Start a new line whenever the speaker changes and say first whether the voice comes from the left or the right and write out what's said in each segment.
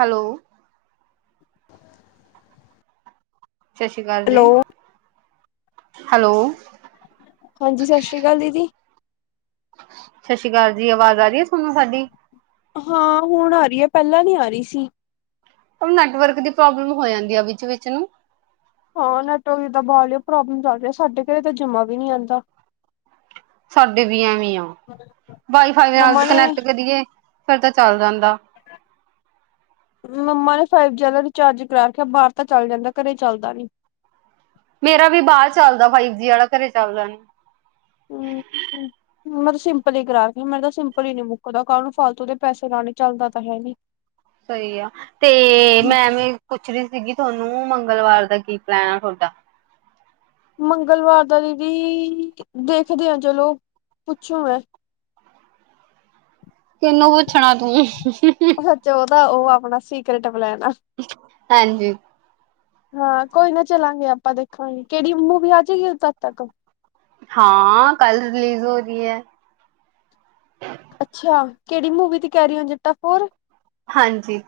right: Hello!
left: [inaudible]
right: ਸਤਿ ਸ੍ਰੀ ਅਕਾਲ ਜੀ।
left: ਹੈਲੋ।
right: ਹੈਲੋ!
left: ਹਾਂਜੀ, ਸਤਿ ਸ਼੍ਰੀ ਅਕਾਲ, ਦੀਦੀ।
right: ਸਤਿ ਸ੍ਰੀ ਅਕਾਲ ਜੀ। ਆਵਾਜ਼ ਆ ਰਹੀ ਹੈ ਥੋਨੂੰ ਸਾਡੀ?
left: ਹਾਂ, ਹੁਣ ਆ ਰਹੀ ਹੈ। ਪਹਿਲਾਂ ਨੀ ਆ ਰਹੀ ਸੀ।
right: ਓਹ, ਨੈਟਵਰਕ ਦੀ ਪ੍ਰੋਬਲਮ ਹੋ ਜਾਂਦੀ ਆ ਵਿਚ-ਵਿਚ ਨੂੰ।
left: ਹਾਂ, ਨੈਟਵਰਕ ਦੀ ਤਾਂ, ਬਾਹਲੀ ਪ੍ਰੋਬਲਮ ਚਲ ਰਹੀ ਹੈ ਸਾਡੇ ਘਰੇ ਤਾਂ ਜਮ੍ਹਾਂ ਵੀ ਨਹੀਂ ਆਂਦਾ।
right: ਸਾਡੇ ਵੀ ਐਵੇਂ ਆ। ਵਾਈਫਾਈ ਦੇ ਨਾਲ
left: ਮੰਮਾ ਨੇ
right: ਕਨੈਕਟ ਕਰੀਏ ਫਿਰ ਤਾ, ਚੱਲ ਜਾਂਦਾ।
left: [inaudible] ''ਮੰਮਾ ਨੇ, ਫਾਈਵ ਜੀ ਵਾਲਾ ਰਿਚਾਰਜ ਕਰਾਇਆ, ਬਾਹਰ ਤਾਂ ਚੱਲ ਜਾਂਦਾ ਘਰੇ ਚੱਲਦਾ ਨਹੀਂ।
right: ਮੇਰਾ ਵੀ ਬਾਹਰ ਚੱਲਦਾ ਫਾਈਵ ਜੀ ਵਾਲਾ, ਘਰੇ ਚੱਲਦਾ ਨੀ।
left: ਮੈਂ ਤਾਂ, ਸਿੰਪਲ ਹੀ ਕਰਾਨੀ ਆ ਮੇਰੇ ਤਾਂ ਸਿੰਪਲ ਹੀ ਨੀ ਮੁੱਕਦਾ, ਕਾਹਨੂੰ ਫਾਲਤੂ ਦੇ ਪੈੇਸੇ ਲਾਉਣੇ, ਚੱਲਦਾ ਤਾਂ ਹੈ ਨੀ।
right: ਸਹੀ ਆ। ਤੇ ''ਮੈਂ ਵੀ ਪੁੱਛਰੀ ਸੀਗੀ ਤੁਹਾਨੂੰ ਮੰਗਲਵਾਰ ਦਾ ਕੀ ਪਲੈਨ ਆ ਤੁਹਾ? ਡਾ
left: ਮੰਗਲਵਾਰ ਦਾ ਦੀਦੀ ਦੇਖਦੇ ਹਾਂ, ਚਲੋ। ਪੁੱਛੂ 'ਮੈਂ'
right: ਕੀਹਨੂੰ, ਪੁੱਛਣਾ ਤੂੰ?
left: ਉਹ, ਸੱਚ ਉਹਦਾ, ਉਹ ਆਪਣਾ ਸੀਕਰੇਟ
right: ਹਾਂਜੀ।
left: ਹਾਂ। ਕੋਈ ਨਾ, ਚੱਲਾਂਗੇ ਆਪਾਂ ਦੇਖਾਂਗੇ ਕਿਹੜੀ ਮੂਵੀ ਆਜੇਗੀ ਤਦ ਤੱਕ?
right: ਹਾਂ, ਕੱਲ ਰਿਲੀਜ਼ ਹੋ ਰਹੀ ਹੈ।
left: ਅੱਛਾ, ਕਿਹੜੀ ਮੂਵੀ ਦੀ ਕਹਿ ਰਹੀ ਆਂ, ਜੱਟਾ ਫੋਰ?
right: ਹਾਂਜੀ।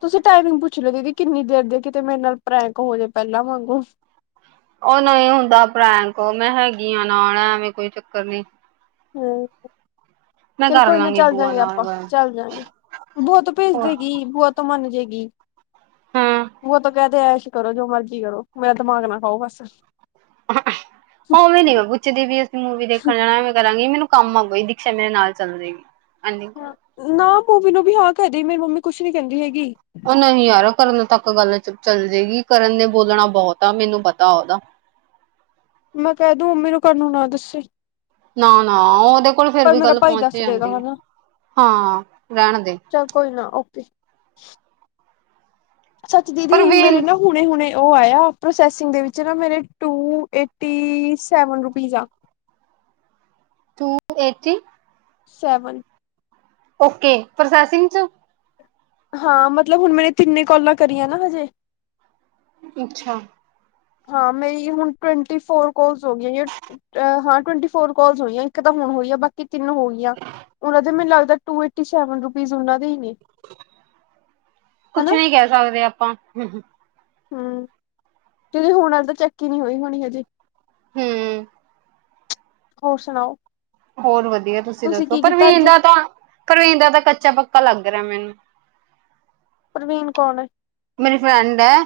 left: ਤੁਸੀਂ ਟਾਈਮਿੰਗ ਪੁੱਛ ਲੋ ਦੀਦੀ, ਕਿੰਨੀ ਦੇਰ ਦੀ ਆ ਕਿਤੇ ਮੇਰੇ ਨਾਲ ਪਰੈਂਕ ਹੋਜੇ ਪਹਿਲਾਂ ਵਾਂਗੂ।
right: ਉਹ ਨਹੀਂ ਹੁੰਦਾ ਪਰੈਂਕ, ਉਹ ਮੈਂ ਹੈਗੀ ਆ ਨਾਲ, ਐਵੇਂ ਕੋਈ ਚੱਕਰ ਨਹੀਂ।
left: ਹੂੰ ਚੱਲ ਕੋਈ ਨਾ,
right: ਲਾਂਗੀ
left: ਚੱਲ
right: ਬੂਆ
left: ਜਾਂਗੇ
right: ਨਾਲ
left: ਆਪਾਂ-
right: ਗੱਲ
left: ਚੱਲ ਜਾਂਗੇ ਬੂਆ ਤੋ ਭੇਜ
right: ਹੋਰ
left: ਦੇਗੀ ਬੂਆ ਤੋਂ ਮਨ ਜੇਗੀ।
right: ਹਾਂ।
left: ਵੋ, ਤੋ ਕਹਿਦੇ ਐਸ਼ ਕਰੋ, ਜੋ ਮਰਜ਼ੀ ਕਰੋ, ਮੇਰਾ ਦਿਮਾਗ ਨਾ ਖਾਓ ਬਸ।
right: ਉਵੇਂ ਨੀ ਮੈਂ ਪੁੱਛਦੀ ਵੀ, ਅਸੀਂ ਮੂਵੀ ਦੇਖਣ ਜਾਣਾਵੇ, ਐਂਵੇ ਕਰਾਂਗੀ, ਮੈਨੂੰ ਕੰਮ ਹੋ ਗਈ, ਦੀਕਸ਼ਾ ਮੇਰੇ ਨਾਲ ਚੱਲ ਜੇਗੀ। ਐਨੀ ਕੋਲ
left: ਨਾ ਬੂਬੀ ਨੂੰ ਵੀ, ਹਾਂ ਕਹਿ ਦੀ। ਮੇਰੀ ਮੰਮੀ ਕੁੱਛ ਨੀ ਕਹਿੰਦੀ ਹੈਗੀ।
right: ਉਹ ਨਹੀਂ ਯਾਰ, ਕਰਨ ਤੱਕ ਗੱਲ ਚੱਲ ਜੇਗੀ। ਕਰਨ ਨੇ ਬੋਲਣਾ ਬਹੁਤ ਆ, ਮੈਨੂੰ ਪਤਾ ਉਹਦਾ।
left: ਮੈਂ ਕਹਿ ਦੂੰ ਮੰਮੀ ਨੂੰ ਕਰਨ ਨੂੰ ਨਾ ਦੱਸੀ।
right: ਨਾ ਨਾ ਉਹਦੇ ਕੋਲ ਫੇਰ ਵੀ ਗੱਲ
left: ਭਾਈ
right: ਪਹੁੰਚ ਹੀ
left: ਦੱਸ ਦੇਗਾ
right: ਜਾਂਦੀ ਏ।
left: ਹਨਾ
right: ਹਾਂ। ਰਹਿਣ ਦੇ।
left: ਚੱਲ ਕੋਈ ਨਾ [inaudible] ਸੱਚ ਦੀਦੀ ਮੇਰੇ
right: ਪਰਵੀਨ
left: ਨਾ ਹੁਣੇ ਹੁਣੇ। ਉਹ ਆਇਆ ਪ੍ਰੋਸੈਸਿੰਗ ਦੇ ਵਿਚ ਨਾ ਮੇਰੇ ਟੂ ਏਟੀ ਸੈਵਨ ਰੁਪੀਸ ਆ। [inaudible]
right: To eighty.
left: Seven.
right: Okay processing ਚ।
left: ਹਾਂ ਮਤਲਬ ਹੁਣ ਮੈਂ ਤਿੰਨੇ ਕਾਲਾਂ ਕਰੀਆਂ ਨਾ ਹਜੇ।
right: ਅੱਛਾ।
left: ਹਾਂ। ਮੇਰੀ ਹੁਣ ਟਵੰਟੀ ਫੋਰ ਕੋਲਸ ਹੋ ਗਈਆਂ ਹਾਂ ਟਵੰਟੀ ਫੋਰ ਕੋਲਸ ਹੋਈਆਂ ਇੱਕ ਦਮ। ਹੋਈ ਆ। ਬਾਕੀ ਤਿੰਨ ਹੋ ਗਈਆਂ, ਉਹਨਾਂ ਦੇ ਮੈਨੂੰ ਲੱਗਦਾ ਟੂ ਏਟੀ ਸੈਵਨ ਰੁਪੀਜ਼ ਉਹਨਾਂ ਦੇ ਹੀ ਨੇ। ਹਨਾ
right: ਕੁਝ ਨਹੀਂ ਕਹਿ ਸਕਦੇ ਆਪਾਂ ਹੂੰ ਹੂੰ।
left: ਹੂੰ, ਕਿੳਂਕਿ ਹੁਣ ਵਾਲੀ ਤਾਂ ਚੈੱਕ ਹੀ ਨਹੀਂ ਹੋਈ ਹੋਣੀ ਹਜੇ।
right: ਹੂੰ।
left: ਹੋਰ ਸੁਣਾਓ।
right: ਹੋਰ ਵਧੀਆ। ਤੁਸੀਂ ਦੱਸੋ।
left: ਕੀ ਕੀਤਾ
right: ਪ੍ਰਵੀਨ
left: ਅੱਜ
right: ਦਾ ਤਾਂ ਪ੍ਰਵੀਨ ਦਾ ਤਾਂ ਕੱਚਾ ਪੱਕਾ ਲੱਗਦਾ। ਗ੍ਰਾਮੀਣ।
left: ਮੀਨ ਕੌਣ ਐ?
right: ਮੇਰੀ ਫਰੈਂਡ ਹੈ।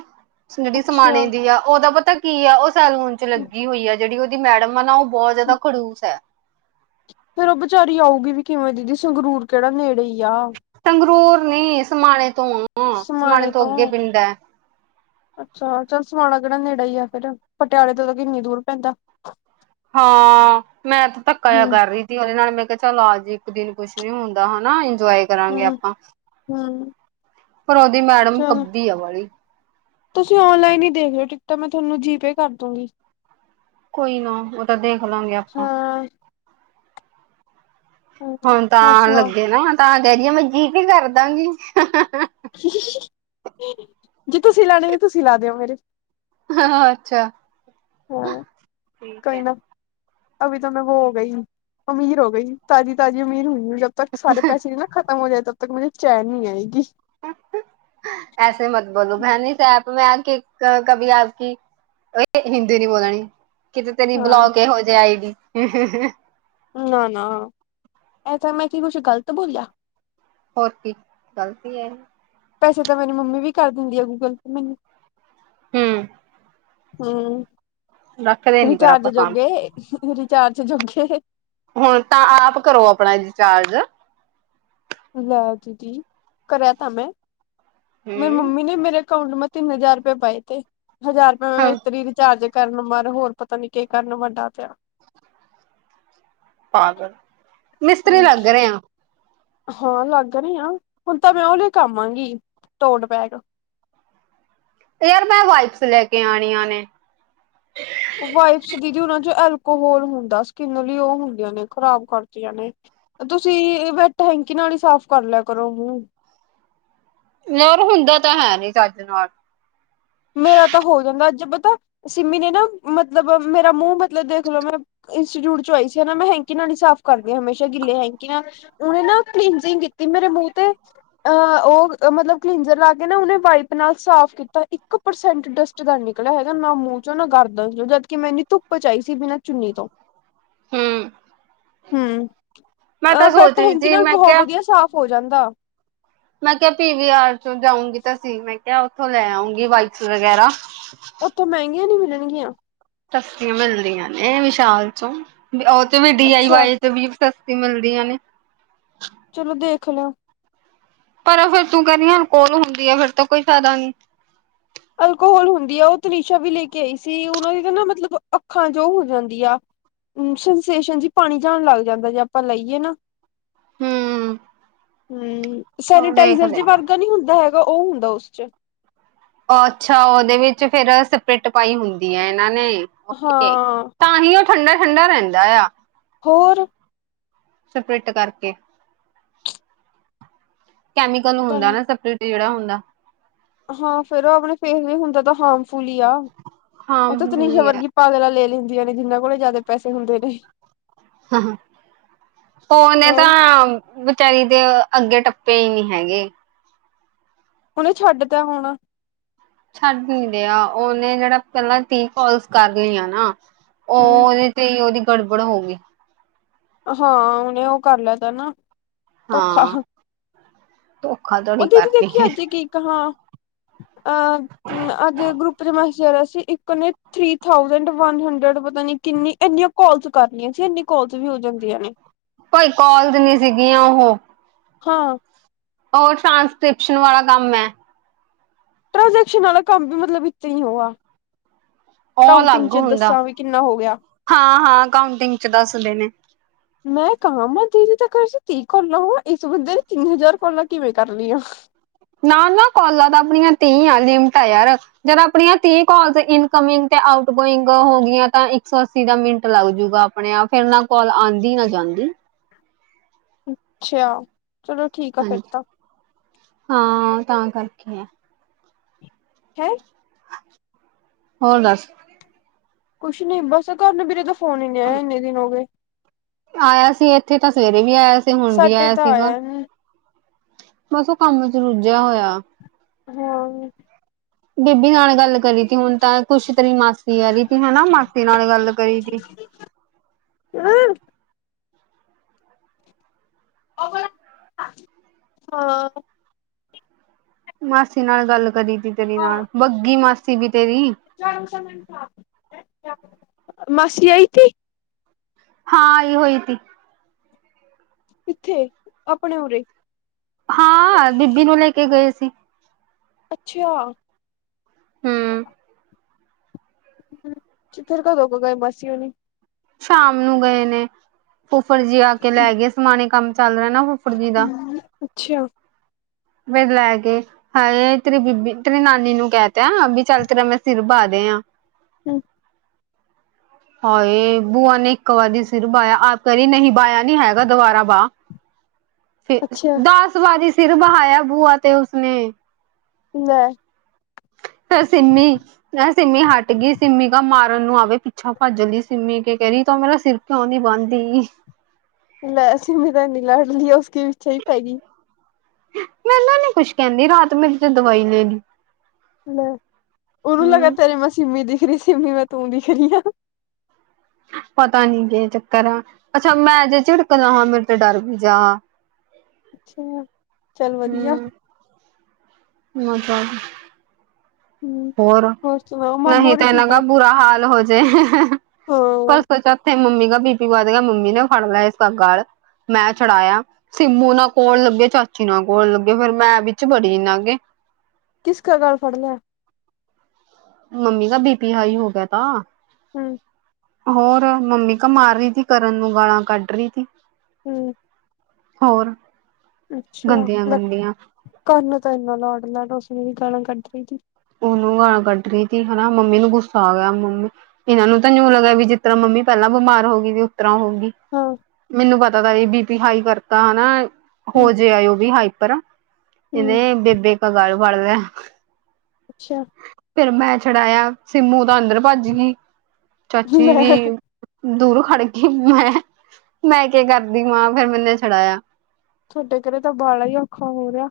right: ਜਿਹੜੀ ਸਮਾਨ
left: ਅੱਛਾ
right: ਦਿੰਦੀ ਆ, ਉਹਦਾ ਪਤਾ ਕੀ ਆ। ਉਹ। ਸਾਲੂ ਚ ਲੱਗੀ ਹੋਈ ਆ। ਜਿਹੜੀ ਉਹਦੀ ਮੈਡਮ ਆ ਨਾ, ਉਹ ਬਹੁਤ ਜਿਆਦਾ ਖੜੂਸ ਹੈ।
left: ਫੇਰ ਉਹ ਵਿਚਾਰੀ ਆਊਗੀ ਵੀ ਕਿਵੇਂ ਦੀਦੀ? ਸੰਗਰੂਰ ਕਿਹੜਾ ਨੇੜੇ ਹੀ ਆ।
right: ਸੰਗਰੂਰ ਨੀ ਸਮਾਣੇ ਤੋਂ ਆ ਸਮਾਣੇ ਤੋਂ ਅੱਗੇ ਪਿੰਡ ਹੈ।
left: ਅੱਛਾ ਚੱਲ ਸਮਾਣਾ ਕਿਹੜਾ ਨੇੜੇ ਹੀ ਆ ਫੇਰ। ਪਟਿਆਲੇ ਤੋਂ ਤਾਂ ਕਿੰਨੀ ਦੂਰ ਪੈਂਦਾ।
right: ਹਾਂ ਮੈਂ ਤੇ ਧੱਕਾ ਜਿਹਾ
left: ਹੂੰ
right: ਕਰ ਰਹੀ ਸੀ ਉਹਦੇ ਨਾਲ। ਮੈਂ। ਕਿਹਾ ਚੱਲ ਆ ਜੀ ਇੱਕ ਦਿਨ, ਕੁਝ ਨੀ ਹੁੰਦਾ ਹੈਨਾ ਇੰਜੋਏ ਕਰਾਂਗੇ
left: ਹੂੰ
right: ਆਪਾਂ।
left: ਹੂੰ
right: ਪਰ ਉਹਦੀ ਮੈਡਮ
left: ਚਲੋ
right: ਕੱਬੀ ਆ ਬੜੀ।
left: ਤੁਸੀਂ ਓਨਲਾਈਨ ਹੀ ਦੇਖ ਲੋ ਟਿਕਟਾਂ। ਮੈਂ ਤੁਹਾਨੂੰ ਜੀ ਪੇ ਕਰ ਦੂੰਗੀ।
right: ਕੋਈ ਨਾ ਉਹ ਤਾਂ ਦੇਖਲਾਂ ਗੇ ਆਪਾਂ।
left: ਹਾਂ
right: ਹੁਣ ਤਾਂ
left: ਹੋਰ
right: ਆਉਣ
left: ਸੁਣਾਓ
right: ਲੱਗੇ ਨਾ ਤਾਂ ਕਹਿ ਰਹੀ ਏ ਮੈਂ ਜੀ ਪੇ ਕਰ ਦਾਂਗੀ।
left: ਜੇ ਤੁਸੀਂ ਲਾਣੇ ਨੇ। ਤੁਸੀਂ ਲਾ ਦਿਓ ਮੇਰੇ।
right: ਹਾਂ ਹਾਂ ਅੱਛਾ।
left: ਹਾਂ ਕੋਈ ਨਾ। ਅਭੀ ਤੋ ਮੈਂ ਵੋ ਹੋ ਗਈ। ਅਮੀਰ ਹੋ ਗਈ। ਤਾਜ਼ੀ ਤਾਜ਼ੀ ਅਮੀਰ ਹੁਈ ਹੂੰ। ਜਦ ਤੱਕ ਸਾਰੇ ਪੈਸੇ ਨਾ ਖਤਮ ਨੀ ਹੋ ਜਾਏ। ਤਬ ਤੱਕ ਮੁਝੇ ਚੈਨ ਨੀ ਆਏਗੀ।
right: ਐਸੇ ਮਤ ਬੋਲੋ ਬੈਨੀ ਸਾਹਿਬ। ਮੈਂ ਕਿ ਕਭੀ ਆਪ ਕੀ। ਓਏ ਹਿੰਦੀ ਨਹੀਂ ਬੋਲਣੀ। ਕਿਤੇ ਤੇਰੀ
left: ਹਾਂ
right: ਬਲੋਕ ਹੀ ਹੋ ਜਾਏ ਆਈ ਡੀ।
left: ਨਾ ਨਾ ਐਸਾ ਮੈਂ ਕੀ ਕੁਝ ਗ਼ਲਤ ਬੋਲਿਆ?
right: ਹੋਰ ਕੀ। ਗਲਤੀ ਐ।
left: ਪੈਸੇ ਤਾਂ ਮੇਰੀ ਮੰਮੀ ਵੀ ਕਰ ਦਿੰਦੀ ਆ ਗੂਗਲ ਮੈਨੂੰ।
right: ਹੂੰ।
left: ਹੂੰ
right: ਰੱਖਦੇ ਨੀ ਪਰ
left: ਰਿਚਾਰਜ
right: ਆਪਾਂ ਕੰਮ
left: ਜੋਗੇ ਰਿਚਾਰਜ ਜੋਗੇ।
right: ਹੁਣ ਤਾਂ ਆਪ ਕਰੋ। ਆਪਣਾ ਰਿਚਾਰਜ।
left: ਲੈ ਦੀਦੀ ਕਰਿਆ ਤਾਂ ਮੈਂ। ਮੇਰੀ
right: ਹੂੰ
left: ਮੰਮੀ ਨੇ ਮੇਰੇ। ਅਕਾਊਂਟ ਮਾ ਤਿੰਨ ਹਜ਼ਾਰ ਰੁਪਏ ਪਾਏ ਤੇ। ਹਜ਼ਾਰ ਰੁਪਏ ਮੈਂ
right: ਹਾਂ
left: ਇਤਰੀ ਰਿਚਾਰਜ। ਕਰਨ ਮਾਰ ਹੋਰ ਪਤਾ ਨੀ ਕੀ ਕਰਨ ਵੱਡਾ ਪਿਆ।
right: ਪਾਗਲ, ਮਿਸਤਰੀ
left: ਹੂੰ
right: ਲੱਗ ਰਹੇ ਆ।
left: ਹਾਂ, ਲੱਗ ਰਹੀ ਆ। ਹੁਣ ਤਾਂ ਮੈਂ ਉਹ ਦੇ ਕਵਾਂਗੀ ਟੋਲ ਬੈਗ। [inaudible]
right: ਹੋਰ ਮੈਂ ਵਾਇਪਸ ਲੈ ਕੇ ਆਣੀਆਂ ਨੇ।
left: ਵਾਈਬਸ ਦੀਦੀ ਉਹਨਾ ਚ ਐਲਕੋਹਲ ਹੁੰਦਾ। ਸਕਿੰਨ ਲਈ ਉਹ ਹੁੰਦੀਆਂ ਨੇ ਖ਼ਰਾਬ ਕਰਦੀਆਂ ਨੇ। ਤੁਸੀਂ ਹੈਂਕੀ ਨਾਲ ਹੀ ਸਾਫ਼ ਕਰ ਲਿਆ ਕਰੋ ਮੂੰਹ।
right: ਯਾਰ ਹੁੰਦਾ ਤਾਂ ਹੈ ਨੀ ਚੱਜ ਨਾਲ।
left: ਮੇਰਾ ਤਾਂ ਹੋ ਜਾਂਦਾ। ਜ ਪਤਾ ਸਿੰਮੀ ਨੇ ਨਾ, ਮਤਲਬ ਮੇਰਾ ਮੂੰਹ ਮਤਲਬ ਦੇਖਲੋ। ਮੈਂ ਇੰਸਚਿਊਟ ਚ ਆਈ ਸੀ। ਨਾ ਮੈਂ ਹੈਂਕੀ ਨਾਲ ਹੀ ਸਾਫ਼ ਕਰਦੀ ਹਾਂ। ਹਮੇਸ਼ਾ ਗਿੱਲੇ ਹੈਂਕੀ ਨਾਲ, ਉਹਨੇ ਨਾ ਕਲੀਨਜਿੰਗ ਕੀਤੀ। ਮੇਰੇ ਮੂੰਹ ਤੇ, ਅਹ ਉਹ ਮਤਲਬ ਕਲੀਨਜਰ ਲਾ ਕੇ, ਨਾ ਉਹਨੇ ਵਾਈਪ ਨਾਲ ਸਾਫ ਕੀਤਾ। ਇੱਕ ਇੱਕ ਪਰਸੈਂਟ ਡਸਟ ਦਾ ਨਿਕਲਿਆ ਹੈਗਾ। ਨਾ ਮੂੰਹ ਚੋਂ ਨਾ ਗਰਦਨ। ਜਦਕਿ ਮੈਂ ਇੰਨੀ ਧੁੱਪ ਚ ਆਈ ਸੀ। ਬਿਨਾਂ ਚੁੰਨੀ ਤੋਂ
right: ਹੂੰ।
left: ਹਮ,
right: ਮੈਂ
left: ਅ
right: ਤਾਂ
left: ਪਰ
right: ਸੋਚ ਰਹੀ
left: ਹੈਂਕੀ
right: ਸੀ
left: ਨਾਲ
right: ਮੈਂ
left: ਬਹੁਤ
right: ਕਿਹਾ
left: ਵਧੀਆ ਸਾਫ਼ ਹੋ ਜਾਂਦਾ।
right: ਮੈਂ ਕਿਹਾ ਪੀ ਵੀ ਆਰ ਚ ਜਾਊਂਗੀ। 'ਤਾਂ ਸੀ ਮੈਂ ਕਿਹਾ ਉਥੋਂ ਲੈ ਆਉਂਗੀ। ਵਾਇਪਸ ਵਗੈਰਾ।
left: ਜਾਣਗੀਆਂ।
right: ਸਸਤੀਆਂ ਮਿਲਦੀਆਂ ਨੇ ਵਿਸ਼ਾਲ ਚੋਂ, ਉਹ 'ਤੇ ਵੀ ਡੀ ਆਈ
left: ਅੱਛਾ
right: ਵਾਈ ਚ ਵੀ ਸਰ ਮਿਲਦੀਆਂ ਨੇ।
left: ਚਲੋ, ਦੇਖ ਲਓ।
right: ਪਰ ਫਿਰ ਤੂੰ ਕਰਣੀ ਉਹ ਕੋਲ ਹੁੰਦੀ ਆ। ਫਿਰ ਤਾਂ ਕੋਈ ਫਿਆਦਾ ਨਹੀਂ।
left: ਅਲਕੋਹਲ ਹੁੰਦੀ ਆ। ਉਹ 'ਤੇ ਨਿਸ਼ਾ ਵੀ ਲੈ ਕੇ ਆਈ ਸੀ। ਉਹਨਾਂ ਦੀ ਨਾ ਮਤਲਬ ਅੱਖਾਂ ਚ ਹੋ ਜਾਂਦੀ ਆ। ਸੰਸੇਸ਼ਨ ਜੀ ਪਾਣੀ ਜਾਣ ਲੱਗ ਜਾਂਦਾ। ਜੇ ਆਪਾਂ ਲਈਏ ਨਾ।
right: ਹੂੰ
left: ਹੂੰ,
right: ਉਹ
left: ਸੈਨੀਟਾਈਜ਼ਰ
right: ਦੇਖਦੇ
left: ਜ
right: ਆ।
left: ਵਰਗਾ ਨਈ ਹੁੰਦਾ ਉ। ਉਹ ਹੁੰਦਾ ਉਸ ਚ
right: ਅੱਛਾ। ਉਹਦੇ ਵਿੱਚ ਫਿਰ ਸਪਰੇਟ ਪਾਈ ਹੁੰਦੀ ਏ। ਇਹਨਾਂ ਨੇ-
left: ਹਾਂ
right: ਓਕੇ, ਤਾਂ ਹੀ ਉਹ ਠੰਡਾ -ਠੰਡਾ ਰਹਿੰਦਾ ਆ।
left: ਹੋਰ।
right: ਸਪਰਿਟ ਕਰਕੇ ਕੈਮੀਕਲ
left: ਤਾਂ
right: ਹੁੰਦਾ ਨਾ, ਸਪਰਿਟ ਜਿਹੜਾ ਹੁੰਦਾ।
left: ਹਾਂ। ਫੇਰ ਉਹ ਆਪਣੇ ਫੇਰ ਵੀ ਹੁੰਦਾ ਤਾਂ, ਹਾਂ। ਫੂਲੀ ਆ।
right: ਹਾਂ
left: ਉਹ 'ਤੇ ਤਨਿਸ਼ਾ
right: ਹੁੰਦੀ
left: ਵਰਗੀ ਪਾਗਲਾ ਨੇ ਲੈ ਲੀ। ਹੁੰਦੀਆਂ ਨੇ, ਜਿੰਨ੍ਹਾਂ ਕੋਲੇ ਜ਼ਿਆਦਾ ਪੈਸੇ ਹੁੰਦੇ ਨੇ।
right: ਹਾਂ, ਉਹਨੇ
left: ਹੋਰ
right: ਤਾਂ ਵਿਚਾਰੀ। 'ਤੇ ਅੱਗੇ ਟੱਪੇ ਹੀ ਨਹੀਂ ਹੈਗੇ।
left: ਉਹਨੇ ਛੱਡਤਾ ਹੋਣ।
right: ਛੱਡ ਨੀ ਰਿਹਾ। ਉਹਨੇ ਜਿਹੜਾ ਪਹਿਲਾਂ ਤੀਹ ਕੋਲਸ ਕਰ ਲਈਆਂ ਨਾ। ਉਹ
left: ਹਮ
right: ਉਹਦੇ 'ਤੇ ਉਹਦੀ ਗੜਬੜ ਹੋ ਗਈ।
left: ਹਾਂ, ਉਹਨੇ ਉਹ ਕਰ ਲਿਆ ਨਾ ਧੋਖਾ।
right: ਹਾਂ ਧੋਖਾ
left: ਉਹ
right: ਧੜੀ
left: ਦੀਦੀ
right: ਕਰਤੀ
left: ਦੇਖੀ।
right: ਹੈ।
left: ਅੱਜ ਏ ਕਿ ਕਹਾ। ਅ ਅੱਜ ਗਰੁੱਪ ਚ ਮੈਸੇਜ ਆ ਰਿਹਾ ਸੀ। ਇੱਕ ਨੇ ਥ੍ਰਰੀ ਥਾਓਸੈਂਡ ਵਨ ਹੰਡਰਡ ਪਤਾ ਨੀ- ਕਿੰਨੀ, ਇੰਨੀਆਂ ਕੋਲਸ ਕਰਨੀਆਂ ਸੀ। ਇੰਨੀ ਕੋਲਸ ਵੀ ਹੋ ਜਾਂਦੀਆਂ ਨੇ।
right: ਭਾਈ ਕੋਲਸ ਨਹੀਂ ਸੀਗੀਆਂ। ਉਹ-
left: ਹਾਂ।
right: ਉਹ ਟ੍ਰਾਂਸਕ੍ਰਿਪਸ਼ਨ ਵਾਲਾ ਕੰਮ ਏ।
left: ਟ੍ਰਾਂਸਕਿਸਸ਼ਨ ਵਾਲਾ ਕੰਮ ਵੀ ਮਤਲਬ, ਇੱਥੇ ਹੀ ਹੋਗਾ।
right: ਉਹ ਅਲੱਗ ਹੁੰਦਾ।
left: ਗਿਆ
right: ਹਾਂ -ਹਾਂ ਕਾਉਂਟਿੰਗ ਚ ਦੱਸਦੇ ਨੇ।
left: ਮੈਂ ਕਮ ਆ ਦੀਦੀ [unintelligible] ਤੱਕ ਤੀਹ ਕੋਲਾ ਵ ਇਸ ਬੰਦੇ ਨੇ ਤਿੰਨ ਹਜ਼ਾਰ ਕੋਲਾ ਕਿਵੇਂ ਕਰ ਲਈ ਆ
right: ਨਾ- ਨਾ ਕੋਾਲਾਂ ਤਾਂ ਆਪਣੀਆਂ ਤੀਹ ਆ ਲਿਮਟ ਆ ਯਾਰ। ਜਦ ਆਪਣੀਆਂ ਤੀਹ ਕੋਾਲਸ ਇਨਕਮਿੰਗ ਤੇ- ਆਊਟ ਗੋਇੰਗ ਹੋ ਗੀਆਂ ਤਾਂ ਇੱਕ ਸੌ ਅੱਸੀ ਦਾ ਮਿੰਟ ਲੱਗ ਜੂਗਾ। ਆਪਣੇ ਆਪ ਫੇਰ ਨਾ ਕੋਲ ਆਉਂਦੀ ਨਾ ਜਾਂਦੀ। ਹਾਂਜੀ
left: ਅੱਛਾ ਚਲੋ ਠੀਕ ਆ ਫਿਰ
right: ਹਾਂਜੀ
left: ਤਾਂ
right: ਹਾਂ ਤਾਂ ਕਰਕੇ ਆ
left: ਹੈਂ
right: ਹੋਰ ਦੱਸ
left: ਕੁਛ ਨੀ ਬਸ ਘਰ ਨੂੰ ਵੀਰੇ ਤਾਂ ਫੋਨ ਹੀ ਨਹੀਂ ਆਇਆ ਇੰਨੇ ਦਿਨ ਹੋ ਗਏ
right: ਆਇਆ ਸੀ ਇੱਥੇ ਤਾਂ ਸਵੇਰੇ ਵੀ ਆਇਆ ਸੀ ਹੁਣ ਵੀ
left: ਸਾਡੇ
right: ਆਇਆ
left: ਤਾਂ
right: ਸੀਗਾ
left: ਨੀ
right: ਬਸ ਉਹ ਕੰਮ ਚ ਰੁੱਝਿਆ ਹੋਇਆ
left: ਹਾਂ
right: ਬੀਬੀ ਨਾਲ ਗੱਲ ਕਰੀ ਹੁਣ ਤਾਂ ਕੁਛ ਤੇ ਤੇਰੀ ਮਾਸੀ ਆ ਰਹੀ ਤੀ ਹੈਨਾ ਮਾਸੀ ਨਾਲ ਗੱਲ ਕਰੀ ਤੀ
left: [unintelligible] ਉਹ ਹਾਂ
right: ਮਾਸੀ ਨਾਲ ਗੱਲ ਕਰੀ ਤੀ ਤੇਰੀ
left: ਹਾਂ
right: ਨਾਲ ਬੱਗੀ ਮਾਸੀ ਵੀ ਤੇਰੀ
left: ਮਾਸੀ ਆਈਥੀ
right: ਹਾਂ ਇਹ ਹੋਈ ਤੀ
left: ਕਿੱਥੇ ਆਪਣੇ ਉਰੇ
right: ਹਾਂ ਬੀਬੀ ਨੂੰ ਲੈ ਕੇ ਗਏ ਸੀ
left: ਅੱਛਾ
right: ਹਮ
left: ਚਿੱਥਰ ਕਦੋਂ ਕੋ ਗਏ ਮਾਸੀ ਹੁਣੀ
right: ਸ਼ਾਮ ਨੂੰ ਗਏ ਨੇ ਉਫਰ ਜੀ ਆ ਕੇ ਲੈ ਗਏ ਸਮਾਣੇ ਕੰਮ ਚੱਲ ਰਿਹਾ ਨਾ ਫੁਫਰ ਜੀ ਦਾ
left: ਅੱਛਾ
right: ਫਿਰ ਲੈ ਕੇ। ਹਾਏ। ਤੇਰੀ ਬੀਬੀ ਤੇਰੀ ਨਾਨੀ ਨੂੰ ਕਹਿ ਤ ਵੀ ਚੱਲ ਤੇਰਾ ਮੈਂ ਸਿਰ ਵਾ ਦੇ- [unintelligible]
left: ਹਮ
right: ਹਾਂ ਇਹ ਬੂਆ ਨੇ ਇੱਕ ਵਾਰੀ ਸਿਰ ਬਾਇਆ ਆਪ ਕਹਿ ਰਹੀ ਨਹੀਂ ਬਾਇਆ ਨੀ ਹੈਗਾ ਦੁਬਾਰਾ ਬਾਹ ਫ
left: ਅੱਛਾ
right: ਦਸ ਵਾਰੀ ਸਿਰ ਬਹਾਇਆ ਬੂਆ ਤੇ ਉਸਨੇ
left: [unintelligible]
right: ਫ ਸਿੰਮੀ ਸਿੰਮੀ ਹੱਟ ਗਈ ਸਿੰਮੀ ਕ ਮਾਰਨ ਨੂੰ ਆਵੇ ਪਿੱਛਾ ਭੱਜ ਲਈ ਸਿੰਮੀ ਕੇ ਰੀ ਤੋਂ ਮੇਰਾ ਸਿਰ ਕਿਉਂਦੀ ਬਾਦੀ
left: ਲੈਸੀਮੀ ਤਾਂਨੀ ਲੜ ਲਈ ਉਸਕੇ ਪਿੱਛੇ ਹੀ ਪੈ ਗਈ
right: ਮੈੂੰ ਨੀ ਕੁਛ ਕਹਿੰਦੀ ਰਾਤ ਮੇਰੀ ਤੇ ਦਵਾਈ ਲੈਣੀ
left: ਲੈ ਉਹਨੂੰ ਲੱਗਾ ਤੇਰੇ ਮੈਂ ਸਿੰਮੀ ਦਿਖ ਰਹੀ ਸਿਮੀ ਮੈਂ ਤੂੰ ਦਿਖ ਰਹੀ ਆ [unintelligible]
right: ਪਤਾ ਨੀ ਕਿ ਚੱਕਰ ਆ ਅੱਛਾ ਮੈਂ ਜੇ ਝਿੜਕਦਾ ਹਾਂ ਮੇਰੇ ਤੇ ਡਰ ਵੀ ਜਾ
left: ਅੱਛਾ ਚੱਲ ਵਧੀਆ
right: ਹੂੰ, [unintelligible]
left: ਹੂੰ
right: ਹੋਰ
left: ਸੁਣਾਓ ਮਾਮੂ
right: ਨਹੀਂ
left: ਹੋਰੀ
right: ਤਾਂ ਇਹਨਾਂ
left: ਠੀਕ
right: ਗ
left: ਆ
right: ਬੁਰਾ ਹਾਲ ਹੋਜੇ
left: ਹਾਂ
right: ਪਰਸੋਂ ਚੌਥੇ ਮੰਮੀ ਬੀ ਪੀ ਕਦੇ ਗਿਆ ਮੰਮੀ ਨੇ ਫੜ ਲਿਆ ਇਸ ਕਾ ਗੱਲ ਮੈਂ ਚੜਾਇਆ ਸਿੰਮੂ ਨਾਲ ਕੋਲ ਲੱਗੇ ਚਾਚੀ ਨਾਲ ਕੋਲ ਲੱਗੇ ਫੇਿਰ ਮੈਂ ਵਿੱਚ ਬੜੀ ਨਾਗੇ
left: ਕਿਸ ਕਾ ਗੱਲ ਫੜ ਲੈਆ
right: ਮੰਮੀ ਦਾ ਬੀਪੀ ਹ ਹੀ ਹੋ ਗਿਆ ਤਾ
left: ਹਮ
right: ਹੋਰ ਮੰਮੀ ਕ ਮਾਰ ਰਹੀ ਸੀ ਕਰਨ ਨੂੰ ਗਾਲਾਂ ਕੱਢ ਰਹੀ ਸੀ
left: ਹੂੰ।
right: ਹੋਰ
left: ਅੱਛਾ,
right: ਗੰਦੀਆਂ ਗੰਦੀਆਂ
left: ਕਰਨਨ ਤਾਂ ਇੰਨਾ ਲਾੜ ਲੈ ਲ ਉਸਨੇ ਵੀ ਗਾਲਾਂ ਕੱਢ ਰ ਦੀ।
right: ਉਹਨੂੰ ਗੱਲ ਕੱਢ ਰਹੀ ਥੀ ਹੈਨਾ, ਮੰਮੀ ਨੂੰ ਗੁੱਸਾ ਆ ਗਿਆ ਮੰਮੀ ਇਹਨਾਂ ਨੂੰ ਤਾਂ ਜਉ ਲੱਗਿਆ ਵੀ ਜਿਸ ਤਰ੍ਹਾਂ ਮੰਮੀ ਮੰਮੀ ਪਹਿਲਾਂ ਬਿਮਾਰ ਹੋ ਗਈ ਸੀ ਉਤਰਾਂ ਹੋਗੀ
left: ਹਾਂ
right: ਮੈਨੂੰ ਪਤਾ ਤ ਇਹ ਬੀਪੀ ਹਾਈ ਕਰਤਾ ਹੈਨਾ।
left: ਹੂੰ
right: ਹੋ ਜੇ ਆ ਉਹ ਵੀ ਹਾਈਪਰ
left: ਹੂੰ
right: ਇਹਨੇ ਬੇਬੇ ਕ ਗੱਲ ਬੜ ਲ
left: ਅੱਛਾ।
right: ਫਿਰ ਮੈਂ ਛਡਾਇਆ ਸਮੂ ਤਾਂ ਅੰਦਰ ਭੱਜੀ ਗਈ, ਚਾਚੀ
left: ਲੈ
right: ਵੀ ਦੂਰ ਫੜ ਕੇ ਮੈਂ, ਮੈਂ ਕੇ ਕਰਦੀ ਮਾਂ ਫੇਰ ਮੈਨੇ ਛਡਾਇਆ।
left: ਤੁਹਾਡੇ ਘਰੇ ਤਾਂ ਬਾਲਾ ਈ ਔਖਾ ਹੋ ਰਿਹਾ।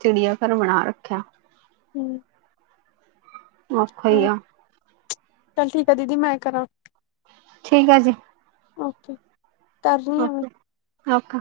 right: ਚਿੜੀਆ ਘਰ ਬਣਾ ਰੱਖਿਆ।
left: ਹੂੰ
right: ਓਖਾ ਈ‌ ਆ।
left: ਚੱਲ ਠੀਕ ਆ ਦੀਦੀ ਮੈਂ ਕਰਾਂ
right: ਠੀਕ ਆ ਜੀ।
left: ਓਕੇ ਕਰ ਰਹੀ ਆ ਮੈਂ
right: ਓਕੇ ਓਕਾ